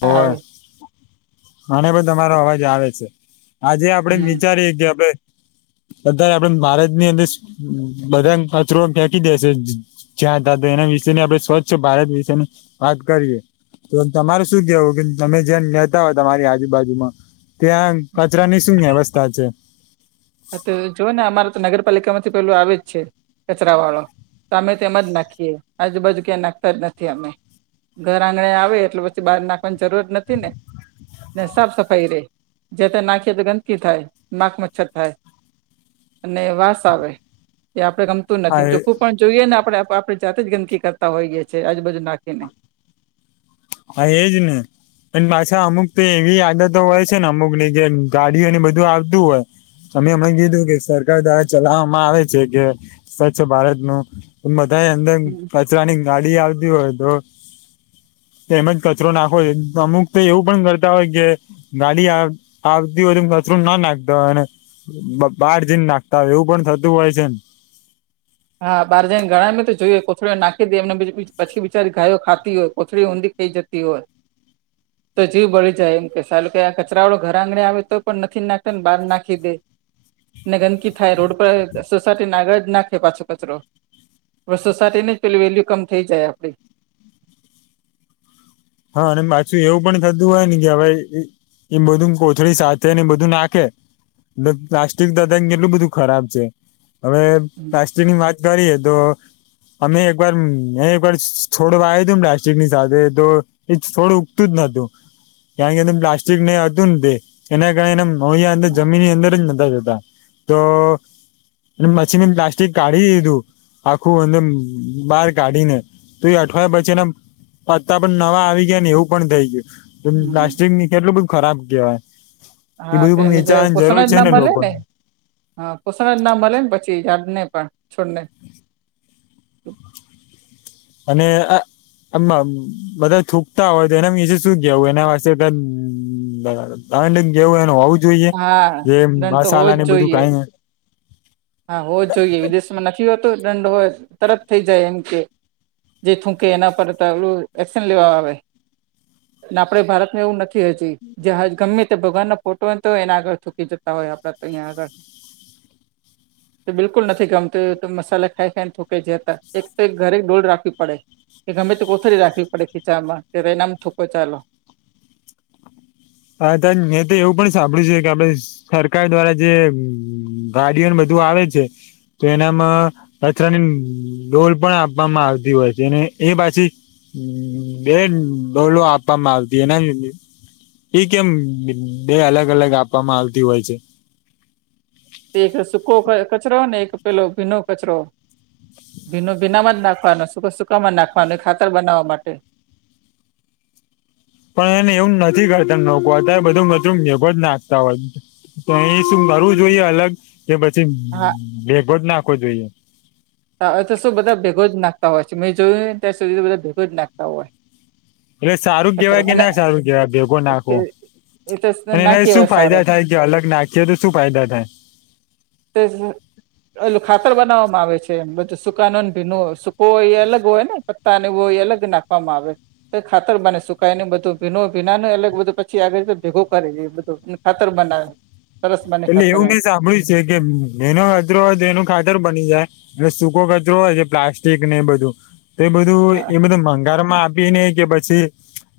હોવે આવે મને બી તમારો અવાજ આવે છે આજે આપડે હમ વિચારીએ કે આપડે બધાય આપડે બારેજ ત્યાં બેસું બધા કચરો ફેંકી દેશે જ્યાં દાદા એના વિશેની આપડે સ્વચ્છ ભારત વિશેની વાત કરીએ તો તમારું, શું કેવુંકે તમે જ્યાં નેતા હોય તમારી આજુબાજુમાં ત્યાં, કચરાની શું વ્યવસ્થા છે, અત જોને અમારે તો નગરપાલિકામાંથી પેલું આવે જ છે, કચરાવાળો. તો એમા જ નાખીએ આજુબાજુ ક્યાંક નાખતા જ નથી, અમે ઘર આંગણે આવે એટલે પછી બહાર નાખવાની જરૂર નથીને, ને સાફ સફાઈ રે જેતે નાખીએ તો ગંદકી થાય માખ, મચ્છર થાય. અને વાંસ આવેએ આપડે ગમતું આ નથી, એ- ચોખ્ખું પણ જોઈએને આપણેે આપણે જાતે જ ગંદકી કરતા હોઈએ છીએ, આજુબાજુ નાખીને. હા, એજને. અન પાછા અમુકતો એવી આદતો હોય છે, ને અમુકની ગાડીઓને બધું આવતું હોય. તમે હમણાં કીધું કે સરકાર દ્વારા ચલાવવામાં આવે છે, કે સ્વચ્છ ભારતનું બધા અંદર કચરાની ગાડી આવતી હોય તો, તેમજ કચરો નાખો અમુક તો એવું પણ કરતા હોય કે, ગાડી આવતી હોય, કચરોનો નાખતો અને. બહાર જઈને નાખતા હોય એવું પણ થતું હોય છે, ને હા બાર જાણને ઘણાતો જોઈએ, કોથળીને નાખી દે એમને પછી બિચારી ગાયો ખાતી હોય કોથળી ઊંધી, થઈ જતી હોય, [inaudible] તો જીવ બળી જાય એમ કે સાલું કેઆ કચરાવાળો ઘરઆંગણે આવે તો પણ નથી નાખતા ને બહાર નાખીદે. ને ગંદકી થાય રોડ પર સોસાયટીને આગળજ નાખે પાછું, કચરો સોસાયટીની જ પેલી વેલ્યુકમ થઈ જાય આપડી, હા, અને પાછું એવું પણ થતું હોય ને કે હવે. એમ બધું કોથળી સાથે નેએ બધું નાખે, એટલે પ્લાસ્ટિક દાદા ને કેટલું બધું ખરાબ છે, હવે હમ પ્લાસ્ટિક. ની વાત કરીએ તો, અમે એકવાર એકવાર છોડવાય તુંને પ્લાસ્ટિકની સાથે તો, એ થોડું ઉગતું જ નોતું ક્યાં કે પ્લાસ્ટિક ને હતું, નેતે એના કારણે એમ. હું અહીં અંદર જમીનની અંદર જનતા જતાતો, એટલે મછીનને પ્લાસ્ટિક કાઢી દીધું, આખું એમ બહાર કાઢીને તોએ અઠવાડિયા પછીના પત્તા પણ નવા આવ્યા. ગયાને એવું પણ થઈ ગયું, પ્લાસ્ટિકની કેટલું બધું ખરાબ કહેવાય. એ હા તો બધું એને જે નીચાવાની પોષણ જરૂર જ છે, ના ને મળે લોકોને હા પોષણજ ના મળે ને પછી યાદને પણ છોડને, અને આ આમાં, બધા થૂકતા હોય તો એના નીચે શું કવું એના વિશે બરાબર. હ જેવું એનું હોવું જોઈએ, હા જે દંડ તો હોવો મસાલા જ ને બધું જોઈએ કાંઈ નથી. હા હોવ જોઈએ વિદેશમાં નથી હોત દંડ હોય તરત થઈ જાય એમ કે, જે થૂકે એના પરું એક્શન લેવા આવે આપડે ભારતમાં એવું નથી. હજી જે ગમેતે ભગવાનો ફોટોતો હોય, એને આગળ ચૂકી જતા હોય, આપડે તો અહીંયા આગળ, તે બિલકુલ નથી ગમતું તો મસાલા ખાઈખાઈને થુકાઈ જતા એકતો ઘરે ડોલ રાખવી પડે. કે ગમેતો કોથરી રાખવી પડે, ખીચામાં ત્યારે એનામ થૂકો ચાલો. હા ત્યારે મેંતો એવું પણ સાંભળ્યું છે, કે આપડે સરકાર દ્વારા જે ગાડીઓના બધું આવે છે જે નામાં. ડોલ પણ આપવામાં આવતી હોય છે, અને એ પાછી. બેન ડોલો આપવામાં આવતી એમ. એઈ કેમ બે અલગ અલગ આપવામાં આવતી હોય છે. તે એક સૂકો કચરો ને એક પેલો ભીનો કચરો, ભીનું ભીના માં જ નાખવાનું સુકો સુકામાં જ નાખવાનું એ ખાતર બનાવા માટે. પણ એને એવું નથી કરતા લોકો અત્યારે બધું મજરું નિભ નાખતા હોય. તો અહી શું કરરવું જોઈએ અલગ કે પછી હા ભેગો જ નાખવો જોઈએ હા તો શું બધા ભેગો જ નાખતા હોય છે મેં જોયું ને ત્યાર સુધી તો બધા ભેગો જ નાખતા હોય એટલે સારું કચરો કેવાય કે અને ના સારું કેવાય ભેગો નાખો એ તો અને ના એનાથી કહેવાય શું સારો ફાયદા થાય અલગ નાખીએ તો શું ફાયદા થાય તો શું એલું ખાતર બનાવવામાં આવે છે બધું સુકા નો ને ભીનું હોય સુકો હોય એ અલગ હોય ને પત્તા ને બોય અલગ નાખવામાં આવે તો ખાતર બને સુકઈ ને બધું ભીનો ભીના ને અલગ બધું પછી આગે ભેગું કરે છે બધું ખાતર બનાવે સરસ બને એટલે ખાતર એવું એમ નઈ સાંભળ્યું છે કે એનો કચરો એનું ખાતર બની જાય એટલે સૂકો કચરો હોય છે પ્લાસ્ટિક ને એ બધું તો એ બધું હા એ બધું ભંગાર માં પીને કે પછી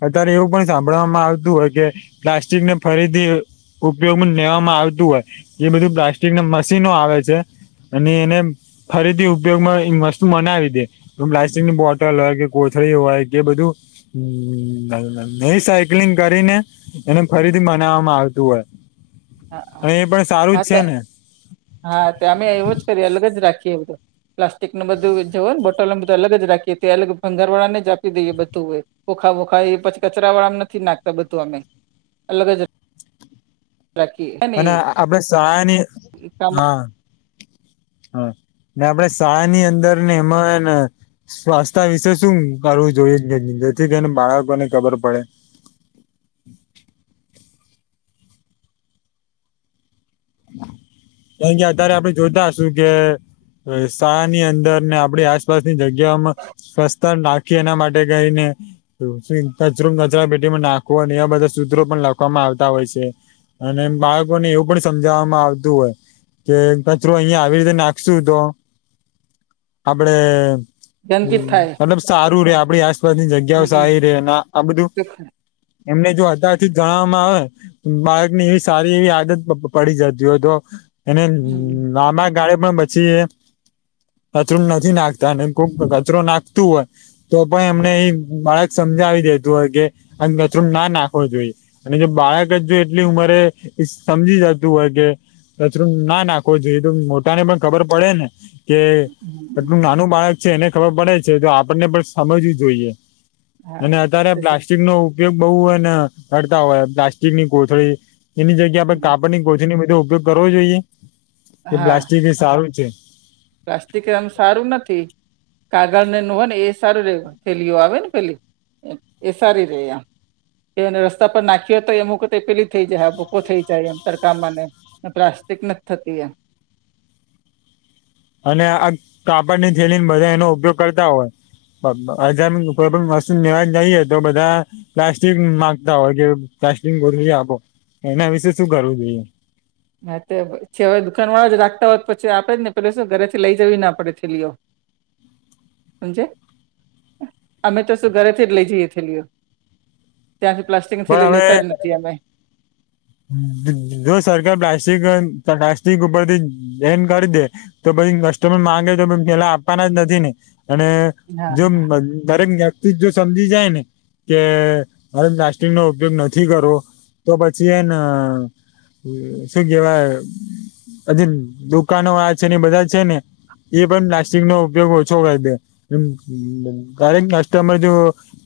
અત્યારે એવું પણ સાંભળવામાં આવતું હોય કે પ્લાસ્ટિકને ફરીથી ઉપયોગમાં લેવામાં આવ હો એ બધું પ્લાસ્ટિક ના મશીનો આવે છે અને એને ફરીથી ઉપયોગમાં વસ્તુ મનાવી દે પ્લાસ્ટિકની બોટલ હોય કે કોથળી હોય કે બધું હમમ એ સાયક્લિંગ કરીને એને ફરીથી બનાવવામાં આવતું હોય. હા એ પણ સારું હા જ તે છે ને. હા તે અમે એવું જ કરીએ અલગ જ રાખીએ એવું તો. પ્લાસ્ટિક નું બધું જવ ને બોટલને બધું અલગ જ રાખીએ ત્યા અલગ ભંગારવાળાને જ આપી દઈએ બધું હોય. ઓખા વોખા એ પછી કચરા વાળામાં નથી નાખતા બધું અમે અલગ જ રાખી એ અને આપ સહાની હા હા આપણે શાહ ની અંદર ને એમાં સ્વાસ્થ્ય વિશે શું કરવું જોઈએ જેથી કરીને બાળકોને ખબર પડે? અહીયા અતારે આપણે જોતા હશુ કે શાળા ની અંદર ને આપણી આસપાસની જગ્યામાં સ્વસ્થ નાખી એના માટે કઈને કચરો કચરા પેટીમાં નાખવો અને એવા બધા સૂત્રો પણ લખવામાં આવતા હોય છે. અને એમ બાળકો ને એવું પણ સમજાવવામાં આવતું હોય કે કચ અહિયા આવી રીતે નાખશુ તો આપણે ગંદકી થાય મતલબ સારું રે આપણે આસપાસની હમ જગ્યાઓ હમ સારી રે આ બધું ચોખ્ખા એમને જો અત્યારથી જ જણાવવામાં આવે બાળક ની એવી સારી એવી આદત પડી જતી હોય તો એને હમ હમ લાંબાગાળે પણ પછી એ કચરો નથી નાખતા અને કોક કચરો નાખતું હોય તો પણ એમને એ બાળક સમજાવી દેતું હોય કે આ કચરું ના નાખવો જોઈએ. અને જો બાળક જ જો એટલી ઉંમરે સમજી જતી હોય કે કચરું ના નાખવો જોઈએ તો મોટા ને પણ ખબર પડે ને! કે હમ કેટલું નાનું બાળક છે એને ખબર પડે છે તો આપણને પણ સમજવું જોઈએ. હા અને અત્યારે તે સા પ્લાસ્ટિક નો ઉપયોગ બહુ એને કરતા હોય પ્લાસ્ટિકની કોથળી એની જગ્યા આપણે હમ, કાપડ ની કોથળી નો બધો ઉપયોગ કરવો જોઈએ કે હા પ્લાસ્ટિક એ સારું છે. પ્લાસ્ટિક એ આમ સારું નથી. કાગળ ને એનો હોય ને એ સારું રહે થેલીઓ આવે ને પેલી. એ સારી રે આમ કે રસ્તા પર નાખ્યો તો એમ વખત એ પેલી થઈ જાય હા ભૂકો થઈ જાય એમ તડકામાં ને પ્લાસ્ટિક નથી જ થતી એમ. અને આ કાપડ ની થેલી ને બધા એનો ઉપયોગ કરતા હોય. બજાર કોઈ પણ વસ્તુ લેવા જઈએ તો બધા પ્લાસ્ટિક માંગતા હોય કે પ્લાસ્ટિક બોટલી આપો એના વિશે શું કરવું જોઈએ? ના છેવાય દુકાન વાળા જ રાખતા હોત પછી આપે જ ને પે શું ઘરે થી લઈ જવી ના પડે થેલીઓ. [inaudible] જે અમે તો શું ઘરેથી જ લઈ જઈ થેલીઓ. ત્યાંથી પ્લાસ્ટિકની થેલી પણ હવે લેતા જ નથી અમે. જો સરકાર પ્લાસ્ટિક પ્લાસ્ટિક ઉપરથી બેન કરી દે તો પછી કસ્ટમર માંગે તો પેલા આપવાના જ નથી ને અને હા જો દરેક [unintelligible] જો સમજી જાય ને કે હરે પ્લાસ્ટિક નો ઉપયોગ નથી કરવો તો પછી શન શું કેવાય? હજ દુકાનો આ છે ને બધા છે ને! એ પણ પ્લાસ્ટિક નો ઉપયોગ ઓછો હો કરેક કસ્ટમર જો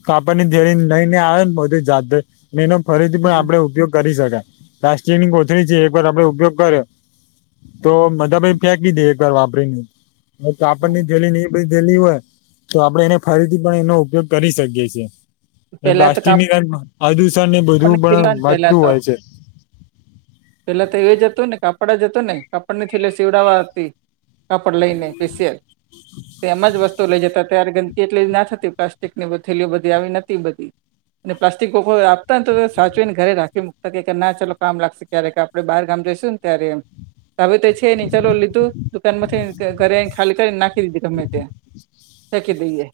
કાપડ ની જેરી નઈ ને આવે ને બધું જાત ને એનો ફરીથી પણ હમ, આપડે ઉપયોગ કરી શકાય પ્લાસ્ટિક ની કોથળી છે એક વાર આપડે ઉપયોગ કર્યો. તો મધાભાઈ ન ફેંકી દે એક વાર વાપરીને હ કાપડ હા ની થેલી ની થેલી હોય તો આપડે એને ફરીથી પણ એનો ઉપયોગ કરી શકીએ છીએ. પેલા તો પ્લાસ્ટિકની પ્રદૂષણ ને બધું કાપડની થેલી પણ આવે ને પેલા વધતું તો હોય છે. પેલા તો એ જ હતું ને કાપડ જ હતું ને કાપડ ની થેલી સીવડાવવા આપી. કપડ લઈને સ્પેશિયલ તો એમાં જ વસ તું લઈ જતા ત્યારે ગંદકી એટલી ના થતી પ્લાસ્ટિક ની થેલી બધી આવી નહોતી બધી. અને પ્લાસ્ટિક [unintelligible] આપ તાણ તો સાચવીને ઘરે રાખી મુૂકતા ના ચલો કામ લાગશે ક્યારે આપણે બહાર ગામ જઈશું ને ત્યારે એમ. હવે તો એ છે નઈ ચાલો લીધું દુકાનમાંથી ઘરે આઈ ન ખાલી કરીન નાખ [unintelligible] દીધી ગમે ત્યાં નાખી દઈએ.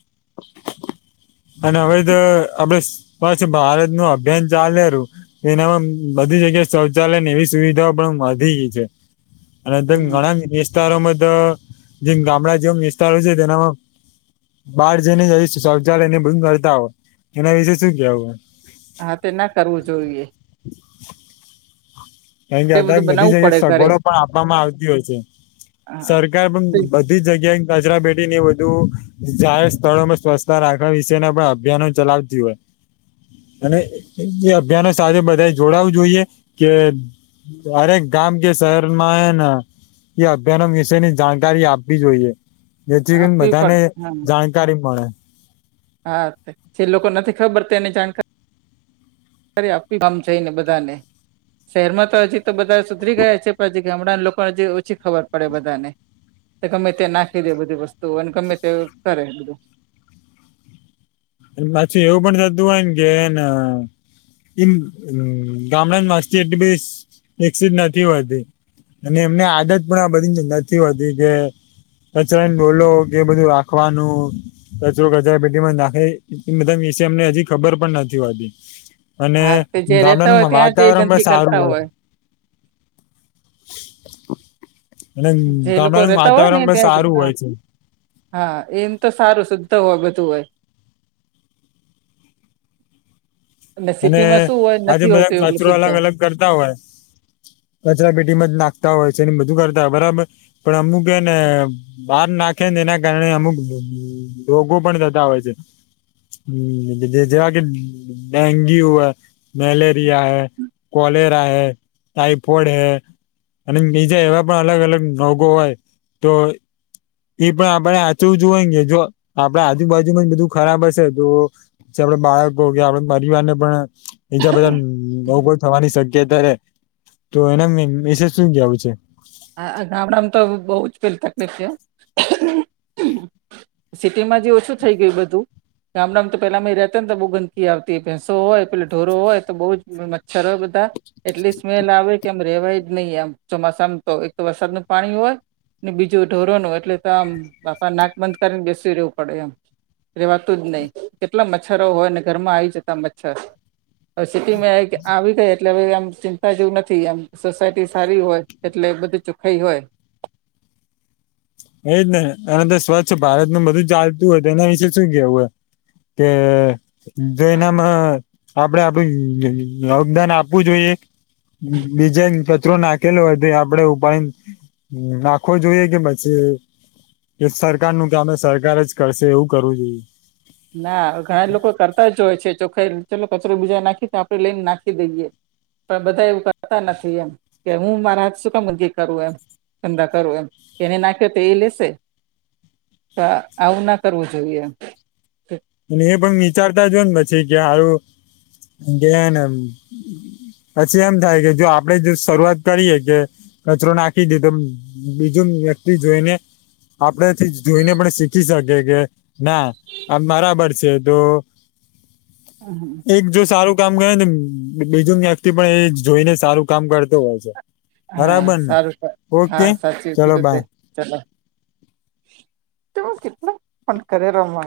અને હવે તો આપડે સ્વચ્છ ભારતનું અભિયાન ચાલેરું એનામાં બધી જગ્યાએ શૌચાલય ને એવી સુવિધાઓ પણ વધી ગઈ છે. અને તેમ હમ ઘણા ન વિસ તારોમાં તો જેમ ગામડા જેમ વિસ્તારો છે તેનામાં બાર [unintelligible] શૌચાલય ને ને બધું કરતા હોય એના વિશેે શું કેવું. હા તે ના કરવું જોઈએ. કારણ કે એ બધું અત્યારે બધી બનાવવું જગ્યાએ પડે ઘરે સગવડો પણ આપવામાં આવતી હોય છે. હા સરકાર પણ તે બ ધી જગ્યાએન કચરા પેટી ને એ બધું જાહેર સ્થળોમાં સ્વચ્છતા રાખવા વિશેના પણ અભિયાનો ચલાવતી હોય. અને એ અભિયાનો સાથે બધા જોડાવું જોઈએ કે ત્યારે ગામ કે શહેરમાં હે ન એ અભિયાનો વિશેની જાણકારી આપવી જોઈએ જેથી કરી આપવી બધાને પણ હા જાણ કારી મળે. હા જે લોકો નથી ખબર તેની જાણકારી કારી આપવી આમ જઈને બધાને, શહેરમાં તો હજી તો બધા સુધરી ગયા છે પણ હજી ગામડા ન લોકોને જે ઓછી ખબર પડે બધા ને. ગમે તે નાખી દે બધી વસ્તુ અને ગમે તે કરે બધું. પાછું એવું પણ થતું હોય ન કે એન ઇમ ગામડા ની મસ્તી એટલી બધી વિકસિત નથી હોતી. અને એમને આદત પણ આ બધી નથી હોતી કે કચરાની ડોલો કે એ બધું રાખવાનું કચરો કચરા પેટીમાં નાખે. એ બધા ના વિશે એમને હજી ખબર પણ નથી હોતી. અને હા તે જે રેતા હોય ગામડાનું ત્યાં જે વાતાવરણ પણ ગંદકી કરતા સારું હોય. અને જે એ લોકો ગામડાનું રહેતા હોય વાતાવરણ ને પણ ત્યાં એ તે સારું હા. હોય છે હા એમ તો સારું શુદ્ધ હો બધું હોય. અને સિટીમાં શું હોય આ જે નથી બધા ન હોતું એટલું કચરો શુદ્ધ અલગ અલગ કરતા હોય કચરા પેટીમાં જ નાખતા હોય છે ને બધું કરતા હોય બરાબર. પણ અમુક હે ને બાર નાખે ને એના કારણે અમુક રોગો પણ થતા હોય છે. હં, જે જે જેવા કે ડેન્ગ્યુ હે મલેરિયા હે કોલે હે ટાઈફોઈડ હે અને બીજા એવા પણ અલગ અલગ રોગો હોય તો એ પણ આપણે હાચુ જ હોય ન કે જો આપડે આજુબાજુનું જ બધું ખરાબ હશે તો. ચલો બાળકો કે આપણા પરિવાર ને પણ બીજા બધા ન રોગો થવાની શક્યતા રે. તો એના વિ વિશે શું કવું છે? અ અ ગામડા મ તો બહુ જ પેલી તકલીફ છે. [inaudible] સિટીમાં જે ઓછું થઈ ગયું બધું. ગામડામાં તો પેલા અમે રહેતા ને તો બહુ ગંદકી આવતી ભેંસો હોય પેલા ઢોરો હોય તો બહુ જ મચ્છર હોય બધા. એટલી સ્મેલ આવે કે એમ રેવાય જ નહી એમ ચોમાસામ તો એક તો વરસાદ ન પાણી હોય ને બીજું ઢોરોનું એટલે તો આમ બાપા નાક બંધ કરીને બેસીવી રહેેવું પડે એમ રેવાતું જ નહી કેટલા મચ્છરો હોયને ઘરમાં આવી જતા મચ્છર સિટીમાં આવી ગઈ એટલે હવે આમ ચિંતા જેવું નથી એમ સોસાયટી સારી હોય એટલે બધી ચોખાઈ હોય. એજ ને સ્વચ્છ ભારત નું બધું ચાલતું હોય તો એના વિશે શું કેવું હે એમ તે જો એનામાં આપડે આપડ યોગદાન આપવું જોઈએ બીજાન કચરો નાખેલો હોય તો આપડે ઉપાડી નાખવો જોઈએ કે કે સરકાર નું કામે સરકાર જ કરશે એવું કરવું જોઈએ ના ઘણા લોકો કરતા જ હોય છે ચોખાઈ ચલો કચરો બીજા નાખી તો આપડે લઈને નાખી દઈએ પણ બધા એવું કરતા નથી એમ કે હું મારા હાથ શું કામ કરું એમ ગંદા કરુ એમ એને નાખ્યો તો એ લેશે તો આવું ના કરવું જોઈએ એમ અને એ પણ વિચારતા જ હોય ને પછી કે હારું કે હેને પછી એમ થાય કે જો આપડે જો શરૂઆત કરીએ કે કચરો નાખી દેધો બીજું વ્યક્તિ જઈને આપડથી જોઈને પણ શીખી શકીએ કે ના મારા ખબર છે તો હમ હમ એક જો સારું કામ કરે ને બીજું વ્યક્તિ પણ એ જોઈને સારું કામ કરતો હોય છે. હા બરાબર ને સારું હા ઓકે સાચી ચલો કીધુંતે બાય ચલો તો કેટલા પણ કરે માય